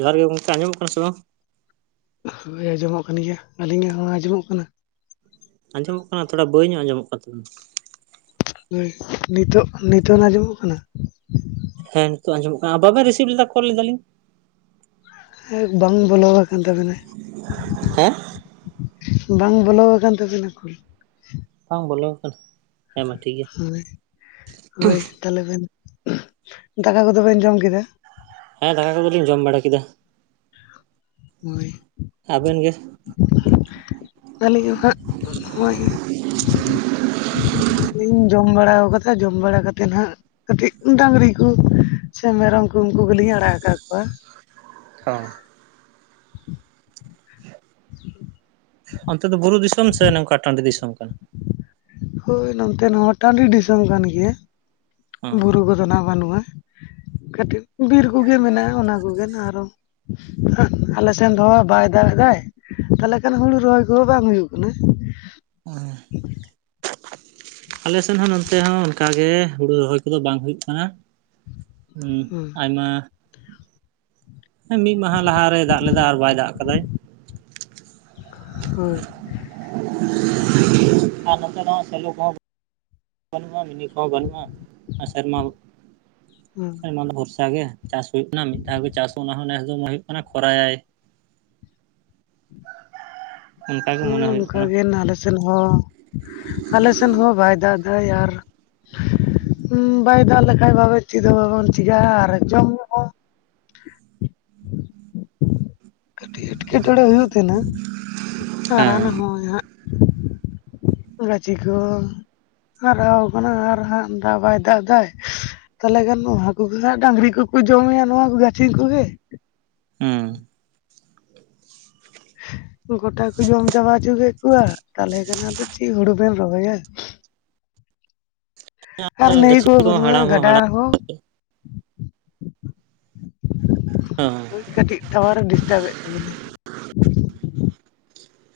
ᱡᱚᱦᱟᱨ ᱜᱮ ᱜᱚᱝᱠᱮ ᱟᱸᱡᱚᱢᱚᱜ ᱠᱟᱱᱟ ᱥᱮ ᱵᱟᱝ? ᱦᱳᱭ ᱟᱸᱡᱚᱢᱚᱜ ᱠᱟᱱ ᱜᱮᱭᱟ ᱟᱹᱞᱤᱧᱟᱜ ᱦᱚᱸ ᱟᱸᱡᱚᱢᱚᱜ ᱠᱟᱱᱟ? ᱟᱸᱡᱚᱢᱚᱜ ᱠᱟᱱᱟ ᱛᱷᱚᱲᱟ ᱵᱟᱹᱭ ᱧᱚᱜ ᱟᱸᱡᱚᱢᱚᱜ ᱠᱟᱱ ᱛᱟᱵᱤᱱᱟ ᱦᱳᱭ ᱱᱤᱛᱚᱜ ᱱᱤᱛᱚᱜ ᱱᱟ ᱟᱸᱡᱚᱢᱚᱜ ᱠᱟᱱᱟ? ᱦᱮᱸ ᱱᱤᱛᱚᱜ ᱟᱸᱡᱚᱢᱚᱜ ᱠᱟᱱᱟ ᱵᱟᱵᱮᱱ ᱨᱤᱥᱤᱵᱷ ᱞᱮᱫᱟ ᱠᱚᱞ ᱞᱮᱫᱟᱞᱤᱧ? ᱦᱮᱸ ᱵᱟᱝ ᱵᱚᱞᱚ ᱟᱠᱟᱱ ᱛᱟᱵᱮᱱᱟ ᱦᱮᱸ ᱵᱟᱝ ᱵᱚᱞᱚ ᱟᱠᱟᱱ ᱛᱟᱵᱤᱱᱟ ᱠᱷᱩᱞ ᱵᱟᱝ ᱵᱚᱞᱚ ᱟᱠᱟᱱᱟ ᱦᱮᱸ ᱢᱟ ᱴᱷᱤᱠ ᱜᱮᱭᱟ ᱦᱳᱭ ᱦᱳᱭ ᱛᱟᱦᱚᱞᱮ ᱵᱮᱱ ᱫᱟᱠᱟ ᱠᱚᱫᱚ ᱵᱮᱱ ᱡᱚᱢ ᱠᱮᱫᱟ? ᱦᱮᱸ ᱫᱟᱠᱟ ᱠᱚᱫᱚ ᱞᱤᱧ ᱡᱚᱢ ᱵᱟᱲᱟ ᱠᱮᱫᱟ᱾ ᱦᱳᱭ ᱟᱵᱮᱱ ᱜᱮ? ᱟᱹᱞᱤᱧ ᱦᱚᱸ ᱦᱟᱸᱜ ᱱᱚᱜᱚᱭ ᱤᱧ ᱡᱚᱢ ᱵᱟᱲᱟᱣ ᱠᱟᱫᱟ ᱡᱚᱢ ᱵᱟᱲᱟ ᱠᱟᱛᱮᱱ ᱦᱟᱸᱜ ᱠᱟᱹᱴᱤᱡ ᱰᱟᱝᱜᱨᱤ ᱠᱩ ᱪᱷᱮ ᱢᱮᱨᱚᱢ ᱠᱩ ᱩᱱᱠᱩ ᱜᱮᱞᱤᱧ ᱟᱲᱟᱜ ᱟᱠᱟ ᱠᱚᱣᱟ᱾ ᱚ [unintelligible] ᱚᱱᱛᱮ ᱫᱚ ᱵᱩᱨᱩ ᱫᱤᱥᱚᱢ ᱥᱮ ᱱᱚᱝᱠᱟ ᱴᱟᱺᱰᱤ ᱫᱤᱥᱚᱢ ᱠᱟᱱᱟ? ᱦᱳᱭ ᱱᱚᱱᱛᱮ ᱦᱚᱸ ᱴᱟᱺᱰᱤ ᱫᱤᱥᱚᱢ ᱠᱟᱱ ᱜᱮᱭᱟ ᱚ ᱵᱩᱨᱩ ᱠᱚᱫᱚ ᱱᱟᱜ ᱵᱟᱹᱱᱩᱜᱼᱟ᱾ ᱠᱟᱹᱴᱤᱡ ᱵᱤᱨ ᱠᱩᱜᱤ ᱢᱮᱱᱟᱜᱼᱟ ᱚᱱᱟ ᱠᱩᱜᱮ ᱟᱨᱚ ᱦᱟᱸ ᱟᱞᱮ ᱥᱮᱱ ᱫᱚ ᱵᱟᱭ ᱫᱟᱜᱽ ᱮᱫᱟᱭ ᱛᱟᱦᱚᱞᱮ ᱠᱷᱟᱱ ᱦᱩᱲᱩ ᱨᱚᱦᱚᱭ ᱠᱚᱦᱚᱸ ᱵᱟᱝ ᱦᱩᱭᱩᱜ ᱠᱟᱱᱟ? ᱟᱞᱮ ᱥᱮᱱ ᱦᱚᱸ ᱱᱚᱱᱛᱮ ᱦᱚᱸ ᱚᱱᱠᱟ ᱜᱮ ᱦᱩᱲᱩ ᱨᱚᱦᱚᱭ ᱠᱚᱫᱚ ᱵᱟᱝ ᱦᱩᱭᱩᱜ ᱠᱟᱱᱟ᱾ ᱦᱩᱸ [unintelligible] ᱟᱭᱢᱟ ᱮᱸ ᱢᱤᱫ ᱢᱟᱦᱟ ᱞᱟᱦᱟᱨᱮᱭ ᱫᱟᱜ ᱞᱮᱫᱟ ᱟᱨ ᱵᱟᱭ ᱫᱟᱜ ᱠᱟᱫᱟᱭ᱾ ᱦᱳᱭ ᱾ ᱟᱨ ᱱᱚᱛᱮ ᱫᱚ ᱦᱟᱸᱜ ᱥᱮᱞᱳ ᱠᱚᱦᱚᱸ ᱵᱟᱹᱱᱩᱜ-ᱟ ᱢᱤᱱᱤ ᱠᱚᱦᱚᱸ ᱵᱟᱹᱱᱩᱜ-ᱟ ᱟᱨ ᱥᱮᱨᱢᱟ ᱦᱚᱸ ᱦᱩᱸ᱾ ᱵᱷᱚᱨᱥᱟ ᱜᱮ ᱪᱟᱥ ᱦᱩᱭᱩᱜ ᱠᱟᱱᱟ ᱢᱤᱫ ᱫᱷᱟᱣ ᱜᱮ ᱪᱟᱥ ᱚᱱᱟ ᱦᱚᱸ ᱱᱮᱥ᱾ ᱢᱚᱱᱮ ᱦᱩᱭᱩᱜ ᱠᱟᱱᱟ ᱠᱷᱚᱨᱟᱭᱟᱭ᱾ ᱚᱱᱠᱟ ᱜᱮ ᱢᱚᱱᱮ ᱦᱳᱭ ᱦᱩᱭᱩᱜ ᱠᱟᱱᱟ ᱱᱠᱟᱜᱮ ᱱᱟ ᱟᱞᱮ ᱥᱮᱱ ᱦᱚᱸ ᱟᱞᱮ ᱥᱮᱱ ᱦᱚᱸ ᱵᱟᱭ ᱫᱟᱜ ᱫᱟᱭ, ᱟᱨ ᱵᱟᱭ ᱫᱟᱜ ᱞᱮᱠᱷᱟᱡ ᱫᱚ ᱟᱫᱚ ᱪᱮᱫ ᱦᱚᱸ ᱵᱟᱵᱚᱱ ᱪᱤᱠᱟᱹᱜ-ᱟ, ᱟᱨ ᱡᱚᱢ ᱦᱚᱸ ᱠᱟᱹᱴᱤᱡ ᱮᱴᱠᱮᱴᱚᱬᱮ ᱦᱩᱭᱩᱜ ᱛᱟᱦᱮᱸᱱᱟ᱾ [inaudible] ᱦᱚᱸ ᱦᱮᱸ ᱦᱟᱸᱜ ᱜᱟᱹᱪᱷᱤ ᱠᱚ ᱦᱟᱨᱟᱣ ᱠᱟᱱᱟ ᱟᱨ ᱦᱟᱸᱜ ᱫᱟᱜ ᱵᱟᱭ ᱫᱟᱜ ᱫᱟᱭ ᱾ ᱛᱟᱦᱚᱞᱮ ᱜᱟᱱ ᱱᱚᱣᱟ ᱦᱟᱠᱩ ᱜᱮ ᱦᱟᱸᱜ ᱰᱟᱝᱨᱤ ᱠᱚᱠᱚ ᱡᱚᱢ ᱧᱩᱭᱟ ᱱᱚᱣᱟ ᱠᱚ ᱜᱟᱹᱪᱷᱤ ᱠᱚᱜᱮ᱾ ᱦᱩᱸ᱾ ᱜᱚᱴᱟ ᱠᱚ ᱡᱚᱢ ᱪᱟᱵᱟ ᱦᱩᱪᱩ ᱠᱮᱫ ᱠᱚᱣᱟ ᱛᱟᱦᱚᱞᱮ ᱠᱷᱟᱱ ᱟᱫᱚ ᱪᱤ ᱦᱩᱲᱩ ᱵᱮᱱ ᱨᱚᱦᱚᱭᱟ᱾ ᱟᱨ ᱱᱟᱹᱭ ᱜᱟᱹᱪᱷᱤ ᱠᱚᱦᱚᱸ ᱵᱟᱹᱱᱩᱜ-ᱟ ᱦᱟᱲᱟᱢ ᱦᱚᱸ ᱜᱟᱰᱟ ᱨᱮᱦᱚᱸ [unintelligible] [unintelligible] ᱠᱟᱹᱴᱤᱡ ᱴᱟᱣᱟᱨᱮ ᱰᱤᱥᱴᱟᱵᱮ ᱛᱟᱵᱮᱱᱟᱭ᱾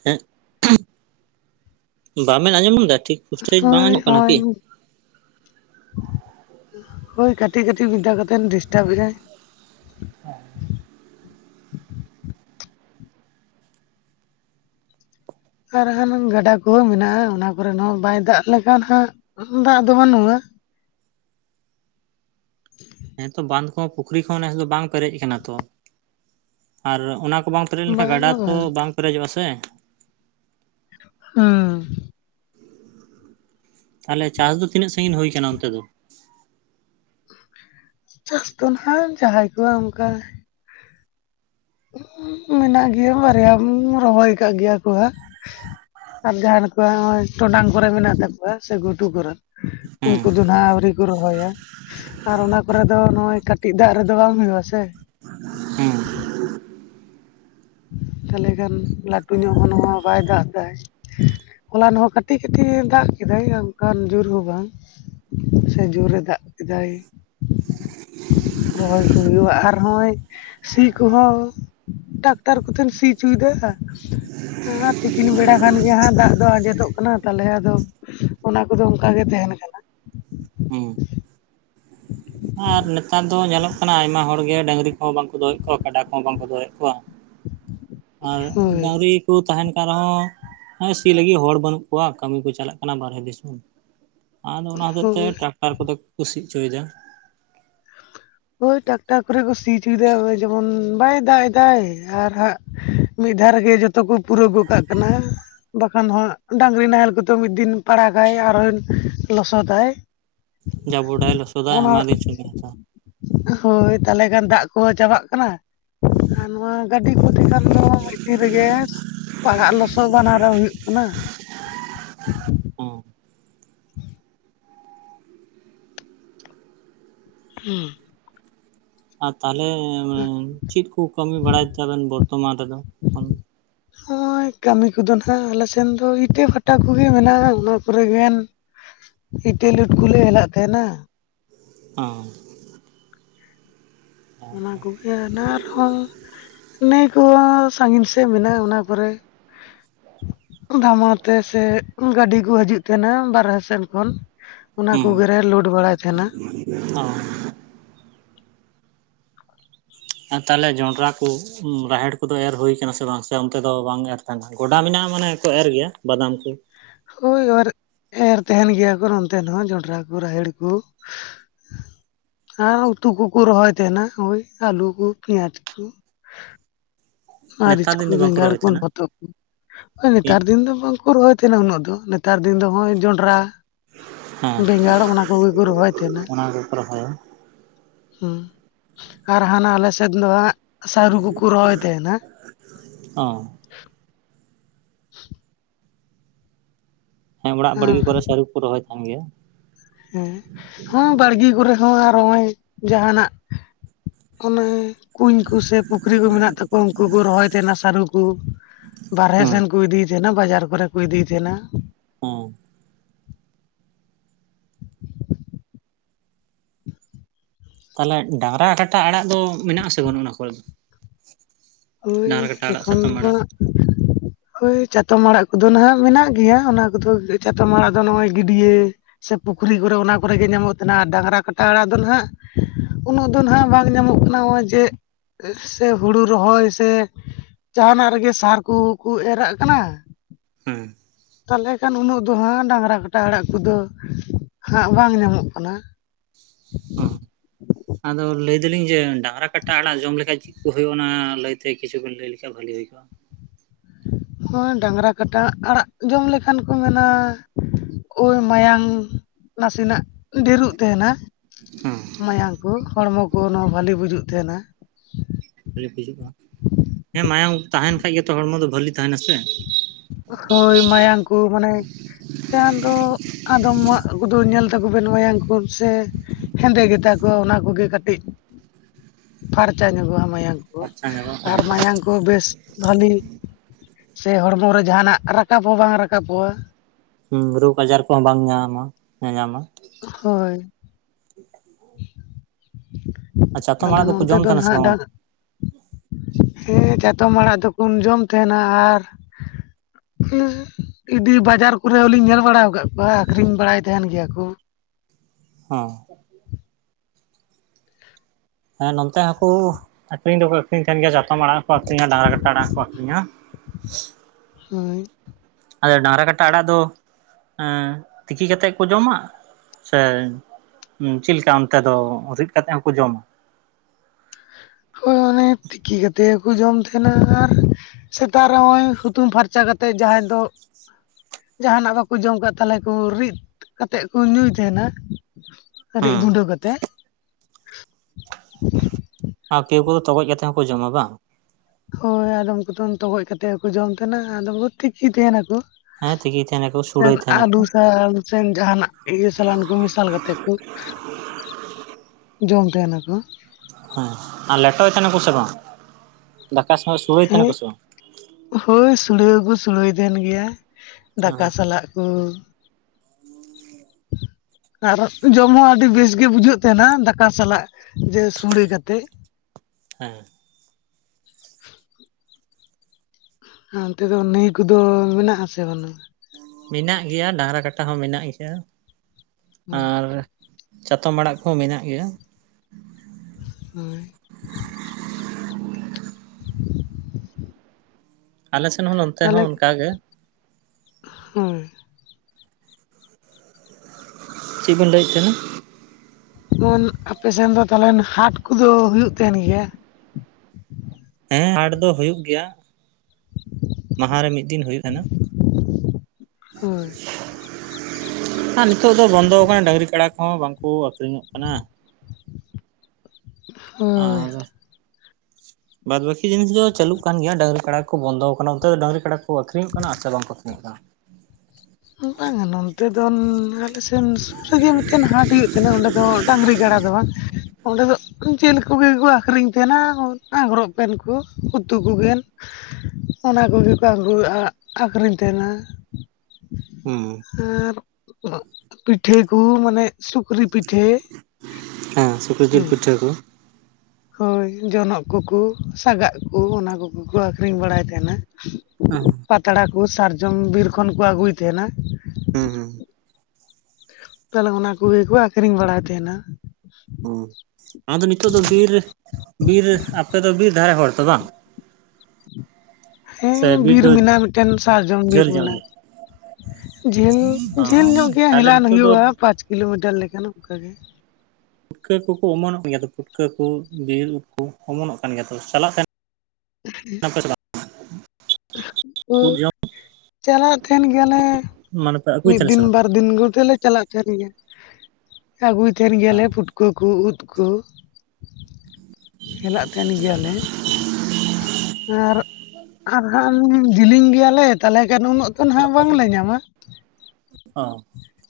ᱦᱮᱸ ᱵᱟᱸᱵᱤᱱ ᱟᱸᱡᱚᱢ ᱫᱟ ᱴᱷᱤᱠ ᱦᱳᱥᱴᱮᱡ ᱵᱟᱝ ᱦᱳᱭ ᱟᱸᱡᱚᱜ ᱠᱟᱱᱟ ᱦᱳᱭ ᱠᱤ? ᱦᱳᱭ ᱠᱟᱹᱴᱤᱡ ᱠᱟᱹᱴᱤᱡ ᱢᱤᱫ ᱫᱷᱟᱣ ᱠᱟᱛᱷᱮᱱ ᱰᱤᱥᱴᱟᱵ ᱮᱟᱭ ᱾ [unintelligible] ᱠᱟ ᱨᱮᱦᱚᱸ ᱱᱩᱝ ᱜᱟᱰᱟ ᱠᱚᱦᱚᱸ ᱢᱮᱱᱟᱜ-ᱟ ᱚᱱᱟ ᱠᱚᱨᱮᱱ ᱦᱚᱸ ᱵᱟᱭ ᱫᱟᱜ ᱞᱮᱠᱷᱟᱱ ᱦᱟᱸᱜ ᱫᱟᱜ ᱫᱚ ᱵᱟᱱᱩᱜ-ᱟ᱾ ᱦᱮᱸᱛᱚ ᱵᱟᱸᱫᱷ ᱠᱚᱦᱚᱸ ᱯᱩᱠᱷᱨᱤ ᱠᱚᱦᱚᱸ ᱱᱮᱥ ᱫᱚ ᱵᱟᱝ ᱯᱮᱨᱮᱡ ᱟᱠᱟᱱᱟ ᱛᱚ, ᱟᱨ ᱚᱱᱟ ᱠᱚ ᱵᱟᱝ ᱯᱨᱮᱡ ᱞᱮᱱᱠᱷᱟᱱ ᱜᱟᱰᱟ ᱛᱚ ᱵᱟᱝ ᱯᱮᱨᱮᱡᱚᱜ-ᱟ ᱥᱮ᱾ ᱦᱩᱸᱢ ᱛᱟᱦᱚᱞᱮ ᱪᱟᱥ ᱫᱚ ᱛᱤᱱᱟᱹᱜ ᱥᱟᱺᱜᱤᱱ ᱦᱩᱭ ᱟᱠᱟᱱᱟ ᱚᱱᱛᱮ ᱫᱚ? ᱪᱟᱥ ᱫᱚ ᱱᱟ ᱦᱟᱸᱜ ᱡᱟᱦᱟᱸᱭ ᱠᱚᱣᱟ ᱚᱱᱠᱟ ᱢᱮᱱᱟᱜ ᱜᱮᱭᱟ ᱵᱟᱨᱭᱟᱢ ᱨᱚᱦᱚᱭ ᱟᱠᱟᱜ ᱜᱮᱭᱟ ᱠᱚ ᱦᱟᱸᱜ ᱾ ᱟᱨᱱᱡᱟᱨᱱ ᱠᱚᱭᱟ ᱱᱚ-ᱚᱭ ᱴᱚᱸᱰᱟᱝ ᱠᱚᱨᱮ ᱢᱮᱱᱟᱜ ᱛᱟᱠᱚᱣᱟ ᱥᱮ ᱜᱷᱩᱴᱩ ᱠᱚᱨᱮ, ᱦᱩᱸ ᱩᱱᱠᱩ ᱫᱚ ᱱᱟᱦᱟᱜ ᱟᱹᱣᱨᱤ ᱠᱚ ᱨᱚᱦᱚᱭᱟ ᱟᱨ ᱚᱱᱟ ᱠᱚᱨᱮ ᱫᱚ ᱱᱚ-ᱚᱭ ᱠᱟᱴ ᱠᱟᱹᱴᱤᱡ ᱫᱟᱜ ᱨᱮᱫᱚ ᱵᱟᱝ ᱦᱩᱭᱩᱜ-ᱟ ᱥᱮ᱾ ᱦᱩᱸ ᱛᱟᱦᱚᱞᱮ ᱠᱷᱟᱱ ᱞᱟᱹᱴᱩ ᱧᱚᱜ ᱦᱚᱸ ᱢᱟ ᱵᱟᱭ ᱫᱟᱜ ᱫᱟᱭ᱾ ᱦᱚᱞᱟᱱᱚᱜ ᱠᱟᱹᱴᱤᱡ ᱠᱟᱹᱴᱤᱡ ᱫᱟᱜ ᱠᱮᱫᱟᱭ ᱚᱱᱠᱟ ᱡᱳᱨ ᱦᱚᱸ ᱵᱟᱝ᱾ ᱥᱮ ᱡᱳᱨᱮ ᱫᱟᱜ ᱠᱤᱫᱟᱭ ᱨᱚᱦᱚᱭ ᱠᱚ ᱦᱩᱭᱩᱜ-ᱟ ᱟᱨ ᱦᱚᱸᱜ-ᱚᱭ ᱥᱤ ᱠᱚᱦᱚᱸ ᱛᱟᱨ ᱠᱚᱛᱮᱢ ᱥᱤ ᱦᱚᱪᱚᱭᱫᱟ᱾ ᱦᱟᱸ ᱛᱤᱠᱤᱱ ᱵᱮᱲᱟ ᱠᱷᱟᱱ ᱜᱮ ᱦᱟᱸᱜ ᱫᱟᱜ ᱫᱚ ᱟᱸᱡᱮᱫᱚᱜ ᱠᱟᱱᱟ ᱛᱟᱦᱚᱞᱮ ᱟᱫᱚ ᱚᱱᱟ ᱠᱚᱫᱚ ᱚᱱᱠᱟ ᱜᱮ ᱛᱟᱦᱮᱱ ᱠᱟᱱᱟ᱾ ᱦᱩᱸ ᱟᱨ ᱱᱮᱛᱟᱨ ᱫᱚ ᱧᱮᱞᱚᱜ ᱠᱟᱱᱟ ᱟᱭᱢᱟ ᱦᱚᱲᱜᱮ ᱰᱟᱹᱝᱨᱤ ᱠᱚᱦᱚᱸ ᱵᱟᱝᱠᱚ ᱫᱚᱦᱚᱭᱮᱫ ᱠᱚᱣᱟ ᱠᱟᱰᱟ ᱠᱚᱦᱚᱸ ᱵᱟᱝᱠᱚ ᱫᱚᱦᱚᱭᱮᱫ ᱠᱚᱣᱟ ᱾ [unintelligible] ᱟᱨ ᱦᱳᱭ ᱰᱟᱹᱝᱨᱤ ᱠᱚ ᱛᱟᱦᱮᱱ ᱠᱟᱱ ᱨᱮᱦᱚᱸ ᱦᱟᱸᱭ ᱥᱤ ᱞᱟᱹᱜᱤᱫ ᱦᱚᱲ ᱵᱟᱹᱱᱩᱜ ᱠᱚᱣᱟ᱾ ᱠᱟᱹᱢᱤ ᱠᱚ ᱪᱟᱞᱟᱜ ᱠᱟᱱᱟ ᱵᱟᱦᱨᱮ ᱫᱤᱥᱚᱢ᱾ ᱟᱫᱚ ᱚᱱᱟ ᱦᱚᱛᱮᱜ ᱛᱮ ᱦᱳᱭ ᱴᱨᱟᱠᱴᱟᱨ ᱠᱚᱫᱚ ᱠᱚ ᱥᱤ ᱦᱚᱪᱚᱭᱮᱫᱟ᱾ ᱦᱳᱭ ᱴᱟᱠᱴᱟᱨ ᱠᱚᱨᱮ ᱠᱚ ᱥᱤ ᱦᱚᱪᱚᱭᱮᱫᱟ ᱳᱭ ᱡᱮᱢᱚᱱ ᱵᱟᱭ ᱫᱟᱜ ᱮᱫᱟ ᱟᱨ ᱦᱟᱸᱜ ᱢᱤᱫ ᱫᱟᱣ ᱨᱮᱜᱮ ᱡᱚᱛᱚ ᱠᱚ ᱯᱩᱨᱟᱹᱣ ᱜᱚᱜ ᱠᱟᱜ ᱠᱟᱱᱟ᱾ ᱵᱟᱠᱷᱟᱱ ᱦᱟᱸᱜ ᱰᱟᱝᱨᱤ ᱱᱟᱦᱮᱞ ᱠᱚᱫᱚ ᱢᱤᱫ ᱫᱤᱱ ᱯᱟᱲᱟᱜᱟᱭ ᱟᱨᱦᱚᱸ ᱞᱚᱥᱚᱫᱟᱭ᱾ ᱡᱟᱵᱚᱰᱟᱭ, ᱞᱚᱥᱚᱫᱟᱭ ᱚᱱᱟ ᱟᱭᱢᱟ ᱫᱤᱱ ᱥᱚᱢᱚᱭᱮ ᱦᱟᱛᱟᱣᱟ᱾ ᱦᱳᱭ ᱛᱟᱦᱚᱞᱮ ᱠᱷᱟᱱ ᱫᱟᱜ ᱠᱚᱦᱚᱸ ᱪᱟᱵᱟᱜ ᱠᱟᱱᱟ᱾ ᱟᱨ ᱱᱚᱣᱟ ᱜᱟᱹᱰᱤ ᱠᱚᱛᱮ ᱠᱷᱟᱱ ᱫᱚ ᱢᱤᱫ ᱫᱤᱱ ᱨᱮᱜᱮ ᱯᱟᱲᱟᱜ ᱞᱚᱥᱚᱫ ᱵᱟᱱᱟᱨ ᱦᱩᱭᱩᱜ ᱠᱟᱱᱟ᱾ ᱦᱩᱸ᱾ ᱦᱩᱸ᱾ ᱟᱨ ᱛᱟᱦᱚᱞᱮ ᱪᱮᱫ ᱠᱚ ᱠᱟᱹᱢᱤ ᱵᱟᱲᱟᱭ ᱛᱟᱵᱮᱱ ᱵᱚᱨᱛᱚᱢᱟᱱ ᱨᱮᱫᱚ ᱮᱠᱷᱚᱱ? [inaudible] ᱱᱚᱜ-ᱚᱭ ᱠᱟᱹᱢᱤ ᱠᱚᱫᱚ ᱱᱟᱦᱟᱜ ᱟᱞᱮᱥᱮᱱ ᱫᱚ ᱤᱴᱟᱹ ᱵᱷᱟᱴᱟ ᱠᱚᱜᱮ ᱢᱮᱱᱟᱜ-ᱟ, ᱚᱱᱟ ᱠᱚᱨᱮ ᱜᱮᱱ ᱤᱴᱟᱹ ᱞᱳᱴ ᱠᱚᱞᱮ ᱦᱮᱞᱟᱜ ᱛᱟᱦᱮᱸᱱᱟ᱾ ᱚ᱾ ᱚᱱᱟ ᱠᱚᱜᱮ ᱟᱱ ᱟᱨᱦᱚᱸ ᱱᱟᱹᱭ ᱠᱚ ᱥᱟᱺᱜᱤᱧ ᱥᱮᱫ ᱢᱮᱱᱟᱜ-ᱟ, ᱚᱱᱟ ᱠᱚᱨᱮ᱾ ᱫᱷᱟᱢᱟ ᱛᱮ ᱥᱮ ᱜᱟᱹᱰᱤ ᱠᱚ ᱦᱤᱡᱩᱜ ᱛᱟᱦᱮᱱᱟ ᱵᱟᱨᱦᱮ ᱥᱮᱱ ᱠᱷᱚᱱ᱾ ᱚᱱᱟ ᱠᱚᱜᱮ ᱨᱮ ᱞᱳᱰ ᱵᱟᱲᱟᱭ ᱛᱟᱦᱮᱱᱟ᱾ ᱚ᱾ ᱟ ᱛᱟᱦᱚᱞᱮ ᱡᱚᱸᱱᱰᱨᱟ ᱠᱚ, ᱨᱟᱦᱮᱲ ᱠᱚᱫᱚ ᱮᱨ ᱦᱩᱭ ᱠᱟᱠᱟ ᱥᱮ ᱵᱟᱝ ᱥᱮ ᱚᱱᱛᱮ ᱫᱚ ᱵᱟᱝ ᱮᱨ ᱠᱟᱱᱟ᱾ ᱜᱚᱰᱟ ᱢᱮᱱᱟᱜ-ᱟ ᱢᱟᱱᱮ ᱜᱮᱠᱚ ᱮᱨ ᱜᱮᱭᱟ ᱵᱟᱫᱟᱢ ᱠᱚ᱾ ᱦᱳᱭ ᱟᱨ ᱮᱨ ᱛᱟᱦᱮᱱ ᱜᱮᱭᱟ ᱠᱚ ᱱᱚᱱᱛᱮ ᱫᱚ ᱦᱟᱸᱜ ᱡᱚᱱᱰᱨᱟ ᱠᱚ, ᱨᱟᱦᱮᱲ ᱠᱚ᱾ ᱟᱨ ᱩᱛᱩ ᱠᱚᱠᱚ ᱨᱚᱦᱚᱭ ᱛᱟᱦᱮᱱᱟ ᱳᱭ ᱟᱹᱞᱩ ᱠᱚ, ᱯᱮᱸᱭᱟᱡ ᱠᱚ᱾ ᱢᱟᱹᱨᱤᱪ ᱱᱮᱛᱟᱨ ᱠᱚ, ᱫᱤᱱ ᱫᱚ ᱵᱟᱝᱠᱚ ᱵᱮᱸᱜᱟᱲ ᱨᱚᱦᱚᱭ ᱠᱚ, ᱚᱱᱟ ᱛᱟᱦᱮᱱᱟ ᱦᱚᱛᱚᱜ ᱠᱚ᱾ ᱦᱮᱸ ᱱᱮᱛᱟᱨ ᱫᱤᱱ ᱫᱚ ᱵᱟᱝᱠᱚ ᱨᱚᱦᱚᱭ ᱛᱟᱦᱮᱱᱟ ᱩᱱᱟᱹᱜ ᱫᱚ᱾ ᱱᱮᱛᱟᱨ ᱫᱤᱱ ᱦᱚᱸᱜ-ᱚᱭ ᱡᱚᱱ ᱰᱨᱟ, ᱵᱮᱸᱜᱟᱲ ᱚᱱᱟ ᱠᱚᱜᱮ ᱠᱚ ᱨᱚᱦᱚᱭ ᱛᱟᱦᱮᱱᱟ᱾ ᱚᱱᱟ ᱠᱚᱠᱚ ᱨᱚᱦᱚᱭᱟ ᱦᱩᱸ᱾ ᱟᱨ ᱦᱟᱱᱟ ᱟᱞᱮ ᱥᱮᱫ ᱨᱮᱱᱟᱜ ᱥᱟᱹᱨᱩ ᱠᱚᱠᱚ ᱨᱚᱦᱚᱭ ᱛᱟᱦᱮᱱᱟ᱾ ᱚ᱾ [inaudible] ᱦᱮᱸ ᱚᱲᱟᱜ ᱟᱨ ᱵᱟᱲᱜᱮ ᱠᱚᱨᱮ ᱥᱟᱹᱨᱩ ᱠᱚᱠᱚ ᱨᱚᱦᱚᱭ ᱛᱟᱦᱮᱱ ᱜᱮᱭᱟ᱾ ᱦᱮ᱾ᱸ ᱦᱚᱸ ᱵᱟᱲᱜᱮ ᱠᱚᱨᱮ ᱦᱚᱸ ᱟᱨ ᱦᱚᱸᱜᱼᱚᱭ ᱡᱟᱦᱟᱱᱟᱜ᱾ ᱚᱱᱟ ᱠᱩᱧ ᱠᱚ ᱥᱮ ᱯᱩᱠᱷᱨᱤ ᱠᱚ ᱢᱮᱱᱟᱜ ᱛᱟᱠᱩᱣᱟ, ᱩᱱᱠᱩ ᱠᱚ ᱨᱚᱦᱚᱭ ᱛᱟᱦᱮᱸᱱᱟ ᱥᱟᱨᱩ ᱠᱩ ᱵᱟᱨᱦᱮ ᱦᱮᱸ ᱥᱮᱱ ᱠᱚ ᱤᱫᱤ ᱛᱟᱦᱮᱱᱟ ᱵᱟᱡᱟᱨ ᱠᱚᱨᱮ ᱠᱚ ᱤᱫᱤ ᱛᱟᱦᱮᱱᱟ᱾ ᱦᱩᱸ᱾ [inaudible] ᱛᱟᱦᱚᱞᱮ ᱰᱟᱝᱨᱟ ᱠᱟᱴᱟ ᱟᱲᱟᱜ ᱫᱚ ᱢᱮᱱᱟᱜ ᱟᱥᱮ ᱵᱟᱹᱱᱩᱜᱼᱟ ᱚᱱᱟ ᱠᱚᱨᱮ ᱫᱚ? ᱳᱭ ᱰᱟᱝᱨᱟ ᱠᱟᱴᱟ ᱟᱲᱟᱜ ᱮᱠᱷᱚᱱ ᱫᱚ ᱥᱟᱛᱟᱢ ᱟᱲᱟᱜ ᱵᱟᱸᱜ᱾ ᱳᱭ ᱪᱟᱛᱚᱢ ᱟᱲᱟᱜ ᱠᱚᱫᱚ ᱱᱟᱦᱟᱜ ᱢᱮᱱᱟᱜ ᱜᱮᱭᱟ, ᱚᱱᱟ ᱠᱚᱫᱚ ᱪᱟᱛᱚᱢ ᱟᱲᱟᱜ ᱫᱚ ᱱᱚᱜ-ᱚᱭ ᱜᱤᱰᱭᱟᱹ ᱥᱮ ᱯᱩᱠᱷᱨᱤ ᱠᱚᱨᱮ, ᱚᱱᱟ ᱠᱚᱨᱮ ᱜᱮ ᱧᱟᱢᱚᱜ ᱠᱟᱱᱟ ᱟᱨ ᱰᱟᱝᱨᱟ ᱠᱟᱴᱟ ᱟᱲᱟᱜ ᱫᱚ ᱱᱟᱦᱟᱜ ᱩᱱᱟᱹᱜ ᱫᱚ ᱱᱟᱦᱟᱜ ᱵᱟᱝ ᱧᱟᱢᱚᱜ ᱠᱟᱱᱟ ᱦᱚᱸᱜᱼᱚᱭ ᱡᱮ ᱥᱮ ᱦᱩᱲᱩ ᱨᱚᱦᱚᱭ᱾ ᱥᱮ ᱡᱟᱦᱟᱱᱟᱜ ᱨᱮᱜᱮ ᱥᱟᱨ ᱠᱩᱠᱩ ᱮᱨᱟᱜ ᱠᱟᱱᱟ᱾ ᱦᱩᱸ ᱛᱟᱦᱚᱞᱮ ᱠᱷᱟᱱ ᱩᱱᱟᱹᱜ ᱫᱚ ᱦᱟᱸᱜ ᱰᱟᱝᱨᱟ ᱠᱟᱴᱟ ᱟᱲᱟᱜ ᱠᱚᱫᱚ ᱦᱟᱸᱜ ᱵᱟᱝ ᱧᱟᱢᱚᱜ ᱠᱟᱱᱟ᱾ ᱚ ᱟᱫᱚ ᱞᱟᱹᱭ ᱫᱟᱞᱤᱧ ᱡᱮ ᱰᱟᱝᱨᱟ ᱠᱟᱴᱟ ᱟᱲᱟᱜ ᱡᱚᱢ ᱞᱮᱠᱷᱟᱡ ᱦᱩᱭᱩᱜ ᱚᱱᱟ ᱞᱟᱹᱭᱛᱮ ᱠᱤᱪᱷᱩ ᱵᱤᱱ ᱞᱟᱹᱭ ᱞᱮᱠᱷᱟᱡ ᱵᱷᱟᱹᱞᱤ ᱦᱩᱭ ᱠᱚᱜᱼᱟ᱾ ᱦᱚᱭ ᱰᱟᱝᱨᱟ ᱠᱟᱴᱟ ᱟᱲᱟᱜ ᱡᱚᱢ ᱞᱮᱠᱷᱟᱱ ᱠᱚ ᱢᱮᱱᱟ ᱳᱭ ᱢᱟᱭᱟᱝ ᱱᱟᱥᱮᱱᱟᱜ ᱰᱷᱮᱨᱚᱜ ᱛᱟᱦᱮᱱᱟ᱾ ᱦᱩᱸ ᱢᱟᱭᱟᱢ ᱠᱚ, ᱦᱚᱲᱢᱚ ᱠᱚ ᱱᱚᱣᱟ ᱵᱟᱹᱞᱤ ᱵᱩᱡᱩᱜ ᱛᱟᱦᱮᱱᱟ᱾ ᱵᱷᱟᱹᱞᱤ ᱵᱩᱡᱩᱜᱼᱟ, ᱦᱮᱸ ᱢᱟᱭᱟᱝ ᱛᱟᱦᱮᱱ ᱠᱷᱟ ᱜᱮᱛᱚ ᱦᱚᱲᱢᱚ ᱫᱚ ᱵᱷᱟᱹᱞᱤ ᱛᱟᱦᱮᱱᱟ ᱥᱮ᱾ ᱦᱳᱭ ᱢᱟᱭᱟᱝ ᱠᱚ ᱢᱟᱱᱮ, ᱡᱟᱸᱦᱟ ᱫᱚ ᱟᱫᱚᱢᱟᱜ ᱠᱚᱫᱚ ᱧᱮᱞ ᱛᱟᱠᱚ ᱵᱮᱱ ᱢᱟᱭᱟᱝ ᱠᱚ ᱥᱮ ᱦᱮᱸᱫᱮ ᱜᱮ ᱛᱟᱠᱚᱣᱟ, ᱚᱱᱟ ᱠᱚᱜᱮ ᱠᱟᱹᱴᱤᱡ ᱯᱷᱟᱨᱪᱟ ᱧᱚᱜᱚᱜᱼᱟ ᱢᱟᱭᱟᱝ᱾ ᱯᱷᱟᱨᱪᱟ ᱧᱚᱜᱚᱜ ᱦᱮᱸ ᱟᱨ ᱢᱟᱭᱟᱢ ᱠᱚ ᱵᱮᱥ ᱵᱷᱟᱹᱞᱤ ᱥᱮ ᱦᱚᱲᱢᱚ ᱨᱮ ᱡᱟᱦᱟᱱᱟᱜ ᱨᱟᱠᱟᱵ ᱦᱚᱸ ᱵᱟᱝ ᱨᱟᱠᱟᱵᱚᱜᱼᱟ᱾ ᱨᱳᱜᱽ ᱟᱡᱟᱨ ᱠᱚᱦᱚᱸ ᱵᱟᱝ ᱧᱟᱢᱟ ᱧᱮᱧᱟᱢᱟ᱾ ᱦᱳᱭ [unintelligible] ᱟᱨ ᱪᱟᱛᱚᱢ ᱛᱟᱦᱞᱮ ᱟᱲᱟᱜ ᱫᱚᱠᱚ ᱱᱚᱱᱛᱮ ᱡᱚᱢ ᱫᱚ ᱛᱟᱦᱮᱱᱟ ᱥᱮ ᱱᱟᱜᱷ ᱵᱟᱝ ᱰᱟᱠ ᱚᱱᱛᱮ? ᱦᱮᱸ ᱪᱟᱛᱚᱢ ᱟᱲᱟᱜ ᱫᱚᱠᱚ ᱡᱚᱢ ᱛᱟᱦᱮᱱᱟ, ᱟᱨ ᱦᱮᱸ, ᱤᱫᱤ ᱵᱟᱡᱟᱨ ᱠᱚᱨᱮ ᱦᱚᱞᱤᱧ ᱧᱮᱞ ᱵᱟᱲᱟ ᱟᱠᱟᱫ ᱠᱚᱣᱟ ᱟᱠᱷᱨᱤᱧ ᱵᱟᱲᱟᱭ ᱛᱟᱦᱮᱱ ᱜᱮᱭᱟ ᱠᱚ᱾ ᱦ ᱦᱮᱸ ᱱᱚᱛᱮ ᱦᱚᱸᱠᱩ ᱟᱠᱷᱨᱤᱧ ᱫᱚᱠᱚ ᱟᱠᱷᱨᱤᱧ ᱛᱟᱦᱮᱱ ᱜᱮᱭᱟ ᱡᱟᱚᱛᱚᱢ ᱟᱲᱟᱜ ᱦᱚᱸᱠᱚ ᱟᱹᱷᱨᱤᱧᱟ, ᱰᱟᱝᱨᱟ ᱠᱟᱴᱟ ᱟᱲᱟᱜ ᱦᱚᱸᱠᱚ ᱟᱠᱷᱨᱤᱧᱟ᱾ [unintelligible] ᱦᱳᱭ ᱟᱫᱚ ᱰᱟᱝᱨᱟ ᱠᱟᱴᱟ ᱟᱲᱟᱜ ᱫᱚ ᱮ ᱛᱤᱠᱤ ᱠᱟᱛᱮᱜ ᱠᱚ ᱡᱚᱢᱟ? ᱥᱮ ᱪᱮᱫ ᱞᱮᱠᱟ ᱚᱱᱛᱮ ᱫᱚ ᱨᱤᱫ ᱠᱟᱛᱮᱜ ᱦᱚᱸᱠᱚ ᱡᱚᱢᱟ? ᱳᱭ ᱚᱱᱮ ᱛᱤᱠᱤ ᱠᱟᱛᱮᱫ ᱜᱮᱠᱚ ᱡᱚᱢ ᱛᱟᱦᱮᱱᱟ ᱟᱨ ᱥᱮᱛᱟᱜ ᱨᱮ ᱱᱚᱜᱼᱚᱭ ᱦᱩᱛᱩᱢ ᱯᱷᱟᱨᱪᱟ ᱠᱟᱛᱮᱜ ᱡᱟᱦᱟᱸᱭ ᱫᱚ ᱡᱟᱦᱟᱱᱟᱜ ᱵᱟᱠᱚ ᱡᱚᱢ ᱠᱟᱜ ᱛᱟᱞᱚᱞᱮ ᱠᱚ ᱨᱤᱫ ᱠᱟᱛᱮᱜ ᱠᱚ ᱧᱩᱭ ᱛᱟᱦᱮᱱᱟ᱾ ᱨᱤᱫ ᱜᱩᱸᱰᱟᱹ ᱠᱟᱛᱮᱜ᱾ ᱟᱨ ᱠᱮᱣ ᱠᱚᱫᱚ ᱛᱚᱜᱚᱡ ᱠᱟᱛᱮ ᱦᱚᱸᱠᱚ ᱡᱚᱢᱟ ᱵᱟᱝ? ᱦᱳᱭ ᱟᱫᱚᱢ ᱠᱚᱫᱚᱢ ᱴᱠᱚᱚᱡ ᱠᱟᱛᱮᱫ ᱦᱚᱸ ᱠᱚ ᱡᱚᱢ ᱛᱟᱦᱮᱱᱟ, ᱟᱫᱚᱢ ᱠᱚ ᱛᱤᱠᱤ ᱛᱟᱸᱦᱮᱱᱟᱠᱚ᱾ ᱦᱮᱸ ᱛᱤᱠᱤᱭ ᱛᱟᱦᱮᱱᱟᱠᱚ ᱥᱩᱲᱟᱹᱭ ᱛᱟᱦᱮᱱᱟᱠᱚ ᱟᱞᱩᱥᱟᱞ ᱥᱮ ᱡᱟᱦᱱᱟᱜ ᱤᱭᱟᱹ ᱥᱟᱞᱟᱢ ᱠᱚ ᱢᱮᱥᱟᱞ ᱠᱟᱛᱮ ᱠᱚ ᱡᱚᱢ ᱛᱟᱸᱦᱮᱱᱟᱠᱚ᱾ ᱦᱮᱸ ᱟᱨ ᱞᱮᱴᱚᱭ ᱛᱟᱦᱮᱱᱟ ᱠᱚᱥ ᱵᱟᱝ? ᱫᱟᱠᱟ ᱥᱚᱢᱚᱭ ᱥᱚᱲᱮ ᱛᱟᱦᱮᱱᱟ ᱠᱚ ᱦᱮᱸ ᱥᱮ ᱵᱟᱝ? ᱦᱳᱭ ᱥᱩᱲᱮ ᱦᱚᱸᱠᱚ ᱥᱩᱲᱮ ᱛᱟᱦᱮᱱ ᱜᱮᱭᱟ ᱫᱟᱠᱟ ᱵᱟᱝ ᱥᱟᱞᱟᱜ ᱠᱩ᱾ ᱟᱨ ᱡᱚᱢ ᱦᱚᱸ ᱟᱹᱰᱤ ᱵᱮᱥ ᱜᱮ ᱵᱩᱡᱷᱟᱹᱜ ᱛᱟᱦᱮᱱᱟ ᱫᱟᱠᱟ ᱥᱟᱞᱟᱜ ᱡᱮ ᱥᱚᱲᱮ ᱠᱟᱛᱮᱫ᱾ ᱦᱮᱸ ᱚᱱᱛᱮ ᱫᱚ ᱱᱟᱹᱭ ᱠᱚᱫᱚ ᱢᱮᱱᱟᱜᱼᱟ ᱥᱮ ᱵᱟᱱᱩᱜᱼᱟ? ᱢᱮᱱᱟᱜ ᱜᱮᱭᱟ ᱰᱟᱝᱨᱟ ᱠᱟᱴᱟ ᱦᱚᱸ ᱢᱮᱱᱟᱜ ᱜᱮᱭᱟ, ᱦᱳᱭ ᱟᱨ ᱪᱟᱛᱚᱢ ᱟᱲᱟᱜ ᱠᱚᱸᱦᱚ ᱢᱮᱱᱟᱜ ᱜᱮᱭᱟ᱾ ᱦᱳᱭ ᱟᱞᱮ ᱥᱮᱱ ᱦᱚᱸ ᱱᱚᱱᱛᱮ ᱛᱟᱦᱚᱞᱮ ᱦᱚᱸ ᱚᱱᱠᱟ ᱜᱮ᱾ ᱦᱳᱭ ᱪᱮᱫ ᱵᱮᱱ ᱞᱟᱹᱭᱮᱫ ᱛᱟᱸᱦᱮᱱᱟ? [unintelligible] ᱟᱯᱮ ᱥᱮᱱ ᱫᱚ ᱛᱟᱞᱮᱱ ᱦᱟᱴ ᱠᱩᱫᱚ ᱦᱩᱭᱩᱜ ᱛᱟᱸᱦᱮᱱ ᱜᱮᱭᱟ? ᱦᱩᱸ, ᱦᱟᱴ ᱫᱚ ᱦᱩᱭᱩᱜ ᱜᱮᱭᱟ᱾ ᱞᱟᱦᱟ ᱨᱮ ᱢᱤᱫ ᱫᱤᱱ ᱦᱩᱭ ᱟᱠᱟᱱᱟ᱾ ᱦᱳᱭ ᱟᱨ ᱱᱤᱛᱳᱜ ᱫᱚ ᱵᱚᱱᱫᱚᱣ ᱠᱟᱱᱟ ᱰᱟᱹᱝᱨᱤ ᱠᱟᱲᱟ ᱠᱚᱦᱚᱸ ᱵᱟᱝᱠᱚ ᱟᱹᱠᱷᱨᱤᱧᱚᱜ ᱠᱟᱱᱟ᱾ ᱦᱳᱭ ᱟᱨ [inaudible] ᱵᱟᱫᱽ ᱵᱟᱹᱠᱤ ᱡᱤᱱᱤᱥ ᱫᱚ ᱪᱟᱹᱞᱩᱜ ᱠᱟᱱ ᱜᱮᱭᱟ ᱰᱟᱹᱝᱨᱤ ᱠᱟᱲᱟ ᱠᱚ ᱵᱚᱱᱫᱚ ᱟᱠᱟᱱᱟ ᱚᱱᱛᱮ ᱫᱚ ᱰᱟᱹᱝᱨᱤ ᱠᱟᱲᱟ ᱠᱚ ᱟᱹᱷᱨᱤᱧᱚᱜ ᱠᱟᱱᱟ ᱥᱮ ᱵᱟᱝᱠᱚ ᱟᱹᱠᱷᱨᱤᱧᱚᱜ ᱠᱟᱱᱟ? ᱵᱟᱝᱟ ᱱᱚᱱᱛᱮ ᱫᱚᱱ ᱟᱞᱮ ᱥᱮᱱ ᱥᱩᱫᱩ ᱢᱤᱫᱴᱮᱱ ᱦᱟᱴ ᱦᱩᱭᱩᱜ ᱛᱟᱸᱦᱮᱱᱟ ᱚᱸᱰᱮ ᱫᱚ ᱰᱟᱹᱟᱝᱨᱤ ᱠᱟᱲᱟ ᱫᱚ ᱵᱟᱝ᱾ ᱚᱸᱰᱮ ᱫᱚ ᱡᱤᱞ ᱠᱚᱜᱮ ᱠᱚ ᱟᱠᱷᱨᱤᱧ ᱛᱟᱸᱦᱮᱱᱟ ᱟᱸᱜᱽᱨᱚᱵ ᱯᱮᱱ ᱠᱚ ᱩᱛᱩ ᱠᱚᱜᱮ᱾ ᱚᱱᱟ ᱠᱚᱜᱮ ᱠᱚ ᱟᱜᱩ, ᱟᱠᱷᱨᱤᱧ ᱛᱟᱸᱦᱮᱱᱟ᱾ ᱦᱩᱸ᱾ ᱟᱨ ᱯᱤᱴᱷᱟᱹ ᱠᱚ ᱢᱟᱱᱮ ᱥᱩᱠᱨᱤ ᱯᱤᱴᱷᱟᱹ ᱦᱮᱸ ᱥᱩᱠᱨᱤ ᱡᱤᱞ ᱦᱩᱸ᱾ ᱯᱤᱴᱷᱟᱹ ᱠᱚ ᱦᱳᱭ ᱡᱚᱱᱚᱜ ᱠᱚᱠᱩ ᱥᱟᱜᱟᱜ ᱠᱩ ᱚᱱᱟ ᱠᱚᱜᱮ ᱠᱚ ᱟᱠᱷᱨᱤᱧ ᱵᱟᱲᱟᱭ ᱛᱟᱸᱦᱮᱱᱟ᱾ ᱦᱩᱸ ᱯᱟᱛᱲᱟ ᱠᱩ ᱥᱟᱨᱡᱚᱢ ᱵᱤᱨ ᱠᱷᱚᱱ ᱠᱚ ᱟᱹᱜᱩᱭ ᱛᱟᱸᱦᱮᱱᱟ᱾ ᱦᱩᱸ ᱦᱩᱸ᱾ ᱛᱟᱦᱞᱮ ᱚᱱᱟ ᱠᱚᱜᱮ ᱠᱚ ᱟᱠᱷᱨᱤᱧ ᱵᱟᱲᱟᱭ ᱛᱟᱸᱦᱮᱱᱟ᱾ ᱦᱩᱸ, ᱟᱫᱚ ᱱᱤᱛᱳᱜ ᱫᱚ ᱵᱤᱨ ᱵᱤᱨ ᱟᱯᱮᱫᱚ ᱵᱤᱨ ᱫᱷᱟᱨᱮ ᱦᱚᱲ ᱛᱚ ᱵᱟᱝ? ᱥᱮ ᱦᱮᱸ ᱵᱤᱨ ᱫᱚ ᱢᱮᱱᱟᱜ-ᱟ ᱢᱤᱫᱴᱮᱱ ᱥᱟᱨᱡᱚᱢ ᱵᱤᱨ ᱡᱷᱟᱹᱞ ᱧᱚᱜ ᱜᱮᱭᱟ ᱢᱮᱱᱟᱜ-ᱟ᱾ ᱡᱷᱟᱹᱞ ᱚ ᱡᱷᱟᱹᱞ ᱜᱚᱝᱠᱮ ᱛᱟᱦᱚᱞᱮ ᱦᱮᱞᱟᱱ ᱱᱤᱛᱚᱜ ᱫᱚ ᱦᱩᱭᱩᱜᱼᱟ ᱯᱟᱸᱪ ᱠᱤᱞᱳᱢᱤᱴᱟᱨ ᱞᱮᱠᱟᱱ ᱚᱱᱠᱟᱜᱮ᱾ ᱯᱷᱩᱴᱠᱟᱹ ᱠᱚᱠᱩ ᱚᱢᱚᱱᱚᱜ ᱜᱮᱭᱟ ᱛᱚ, ᱯᱩᱴᱠᱟᱹ ᱠᱚ, ᱵᱤᱨ ᱩᱫ ᱠᱩ ᱚᱢᱚᱱᱚᱜ ᱠᱟᱱ ᱜᱮᱭᱟ ᱛᱚ ᱪᱟᱞᱟᱜ ᱠᱟᱱ [unintelligible] [unintelligible] ᱩᱫ [unintelligible] ᱪᱟᱞᱟᱜ ᱛᱟᱸᱦᱮᱱ ᱜᱮᱭᱟᱞᱮ᱾ ᱢᱟᱱᱮ ᱯᱮ ᱟᱹᱜᱩᱭ ᱢᱤᱫ ᱛᱟᱦᱮᱱᱟ ᱥᱮ ᱫᱤᱱ ᱵᱟᱝ ᱵᱟᱨ ᱫᱤᱱ ᱜᱚᱛᱮᱞᱮ ᱪᱟᱞᱟᱜ ᱛᱟᱸᱦᱮᱱ ᱜᱮᱭᱟ᱾ ᱟᱹᱜᱩᱭ ᱛᱟᱸᱦᱮᱱ ᱜᱮᱭᱟᱞᱮ ᱦᱮᱸ ᱯᱩᱴ ᱠᱟᱹ ᱠᱚ ᱩᱫ ᱠᱚ ᱦᱮᱞᱟᱜ ᱛᱟᱸᱦᱮᱱ ᱜᱮᱭᱟᱞᱮ᱾ ᱟᱨ ᱟᱨ ᱦᱟᱸᱜ ᱡᱤᱞᱤᱧ ᱜᱮᱭᱟᱞᱮ ᱛᱟᱦᱞᱮ ᱠᱷᱟᱱ ᱩᱱᱟᱹᱜ ᱛᱚ ᱱᱟᱦᱟᱜ ᱞᱟᱛᱟᱨ ᱵᱟᱝᱞᱮ ᱨᱮᱜᱮ ᱧᱟᱢᱟ᱾ ᱚ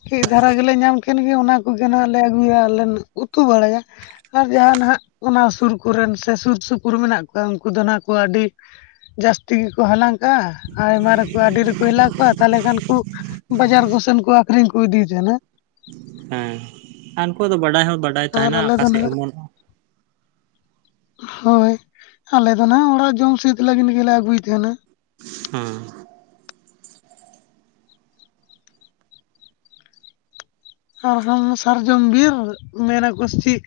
ᱠᱟᱺᱡ ᱫᱷᱟᱨᱟ ᱜᱮᱞᱮ ᱦᱮᱸ ᱧᱟᱢ ᱠᱮᱱ ᱜᱮ ᱚᱱᱟ ᱠᱚᱜᱮ ᱱᱟᱜ ᱞᱮ ᱟᱹᱜᱩᱭᱟ ᱟᱨᱞᱮ ᱩᱛᱩ ᱵᱟᱲᱟᱭᱟ᱾ ᱟᱨ ᱡᱟᱦᱟᱸ ᱱᱟᱦᱟᱜ ᱚᱱᱟ ᱥᱩᱨ ᱠᱚᱨᱮᱱ ᱥᱮ ᱥᱩᱨ ᱥᱩᱯᱩᱨ ᱢᱮᱱᱟᱜ ᱠᱚᱣᱟ ᱩᱱᱠᱩ ᱫᱚ ᱱᱟᱜ ᱠᱚ ᱟᱹᱰᱤ ᱡᱟᱹᱟᱥᱛᱤ ᱜᱮᱠᱚ ᱦᱟᱞᱟᱝ ᱟ, ᱟᱭᱢᱟ ᱨᱮᱠᱚ ᱟᱹᱰᱤ ᱨᱮᱠᱚ ᱦᱮᱞᱟᱣ ᱠᱚᱜ-ᱟ ᱛᱟᱦᱞᱮ ᱠᱷᱟᱱ ᱠᱚ ᱵᱟᱡᱟᱨ ᱠᱚ ᱥᱮᱱ ᱠᱚ ᱟᱠᱷᱨᱤᱧ ᱠᱚ ᱤᱫᱤᱭ ᱛᱟᱸᱦᱮᱱᱟ᱾ ᱦᱮᱸ ᱟᱨ ᱩᱱᱠᱩ ᱫᱚ ᱵᱟᱰᱟᱭ ᱦᱚᱸ ᱵᱟ ᱟᱨ ᱟᱞᱮ ᱫᱚ ᱱᱟᱜ ᱦᱳᱭ ᱟᱞᱮ ᱫᱚ ᱱᱟᱜ ᱚᱲᱟᱜ ᱡᱚᱢ ᱥᱮᱫ ᱞᱟᱹᱜᱤᱫ ᱜᱮᱞᱮ ᱟᱹᱜᱩᱭ ᱛᱟᱸᱦᱮᱱᱟ᱾ ᱦᱩᱸ᱾ ᱟᱨᱦᱚᱸ ᱥᱟᱨᱡᱚᱢ ᱵᱤᱨ ᱢᱮᱱᱟᱠᱚ ᱥᱮ ᱪᱮᱫ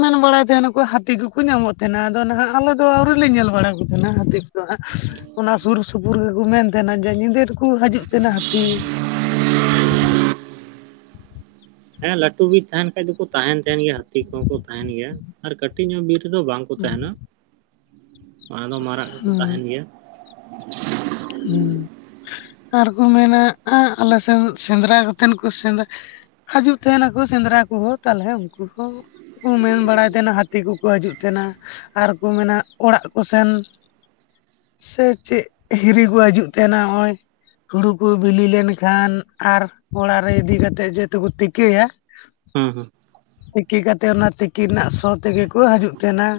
ᱢᱮᱱ ᱵᱟᱲᱟᱭ ᱛᱟᱸᱦᱮᱱᱟᱠᱚ ᱦᱟᱹᱛᱤ ᱠᱚᱠᱚ ᱧᱟᱢᱚᱜ ᱛᱟᱸᱦᱮᱱᱟ ᱟᱫᱚ ᱱᱟᱦᱟᱜ ᱟᱞᱮ ᱫᱚ ᱟᱹᱣᱨᱤ ᱞᱮ ᱧᱮᱞ ᱵᱟᱲᱟ ᱠᱚ ᱛᱟᱸᱦᱮᱱᱟ ᱦᱟᱹᱛᱤ [unintelligible] ᱚᱱᱟ ᱥᱩᱨ ᱥᱩᱯᱩᱨ ᱜᱮᱠᱚ ᱢᱮᱱ ᱛᱟᱸᱦᱮᱱᱟ ᱡᱮ ᱧᱤᱫᱟᱹ ᱨᱮᱠᱚ ᱦᱤᱡᱩᱜ ᱛᱟᱸᱦᱮᱱᱟ ᱦᱟᱹᱛᱤ᱾ ᱦᱮᱸ ᱞᱟᱹᱴᱩ ᱵᱤᱨ ᱛᱟᱸᱦᱮᱱ ᱠᱷᱟᱡ ᱫᱚᱠᱚ ᱛᱟᱸᱦᱮᱱ ᱛᱟᱦᱮᱱ ᱜᱮᱭᱟ ᱦᱟᱹᱛᱤ ᱠᱚᱦᱚᱸ ᱠᱚ ᱛᱟᱸᱦᱮᱱ ᱜᱮᱭᱟ ᱟᱨ ᱠᱟᱹᱴᱤᱡ ᱧᱚᱜ ᱵᱤᱨ ᱨᱮᱫᱚ ᱵᱟᱝ᱾ ᱠᱚ ᱛᱟᱸᱦᱮᱱᱟ ᱚᱱᱟ ᱫᱚ ᱢᱟᱨᱟᱜ ᱠᱚᱠᱚ ᱦᱩᱸ ᱛᱟᱸᱦᱮᱱ ᱜᱮᱭᱟ᱾ ᱦᱩᱸ, ᱟᱨᱠᱚ ᱢᱮᱱᱟ ᱟ ᱟᱞᱮ ᱥᱮᱱ ᱥᱮᱸᱫᱽᱨᱟ ᱠᱟᱛᱮᱱ ᱠᱚ ᱥᱮᱸᱫᱽ ᱦᱤᱡᱩᱜ ᱛᱟᱦᱮᱱᱟᱠᱚ ᱥᱮᱸᱫᱽᱨᱟ ᱠᱚᱦᱚᱸ ᱛᱟᱞᱦᱮ ᱩᱱᱠᱩ ᱦᱚᱸ ᱠᱚ ᱢᱮᱱ ᱵᱟᱲᱟᱭ ᱛᱟᱦᱮᱸᱱᱟ ᱦᱟᱹᱛᱤ ᱠᱚᱠᱚ ᱦᱤᱡᱩᱜ ᱛᱟᱦᱮᱸᱱᱟ ᱟᱨᱠᱚ ᱢᱮᱱᱟ ᱚᱲᱟᱜ ᱠᱚᱥᱮᱱ ᱥᱮ ᱪᱮᱫ ᱦᱤᱨᱤ ᱠᱚ ᱦᱤᱡᱩᱜ ᱛᱟᱦᱮᱱᱟ ᱱᱚᱜᱼᱚᱭ ᱦᱩᱲᱩ ᱠᱚ ᱵᱤᱞᱤ ᱞᱮᱱ ᱠᱷᱟᱱ ᱟᱨ ᱚᱲᱟᱜ ᱨᱮ ᱤᱫᱤ ᱠᱟᱛᱮᱜ ᱡᱮᱦᱮᱛᱩ ᱠᱚ ᱛᱤᱠᱤ ᱭᱟ᱾ ᱦᱩᱸ ᱦᱩᱸ᱾ ᱛᱤᱠᱤ ᱠᱟᱛᱮᱜ ᱚᱱᱟ ᱛᱤᱠᱤ ᱨᱮᱱᱟᱜ ᱥᱚ ᱛᱮᱜᱮ ᱠᱚ ᱦᱟᱹᱡᱩᱜ ᱛᱟᱦᱮᱱᱟ᱾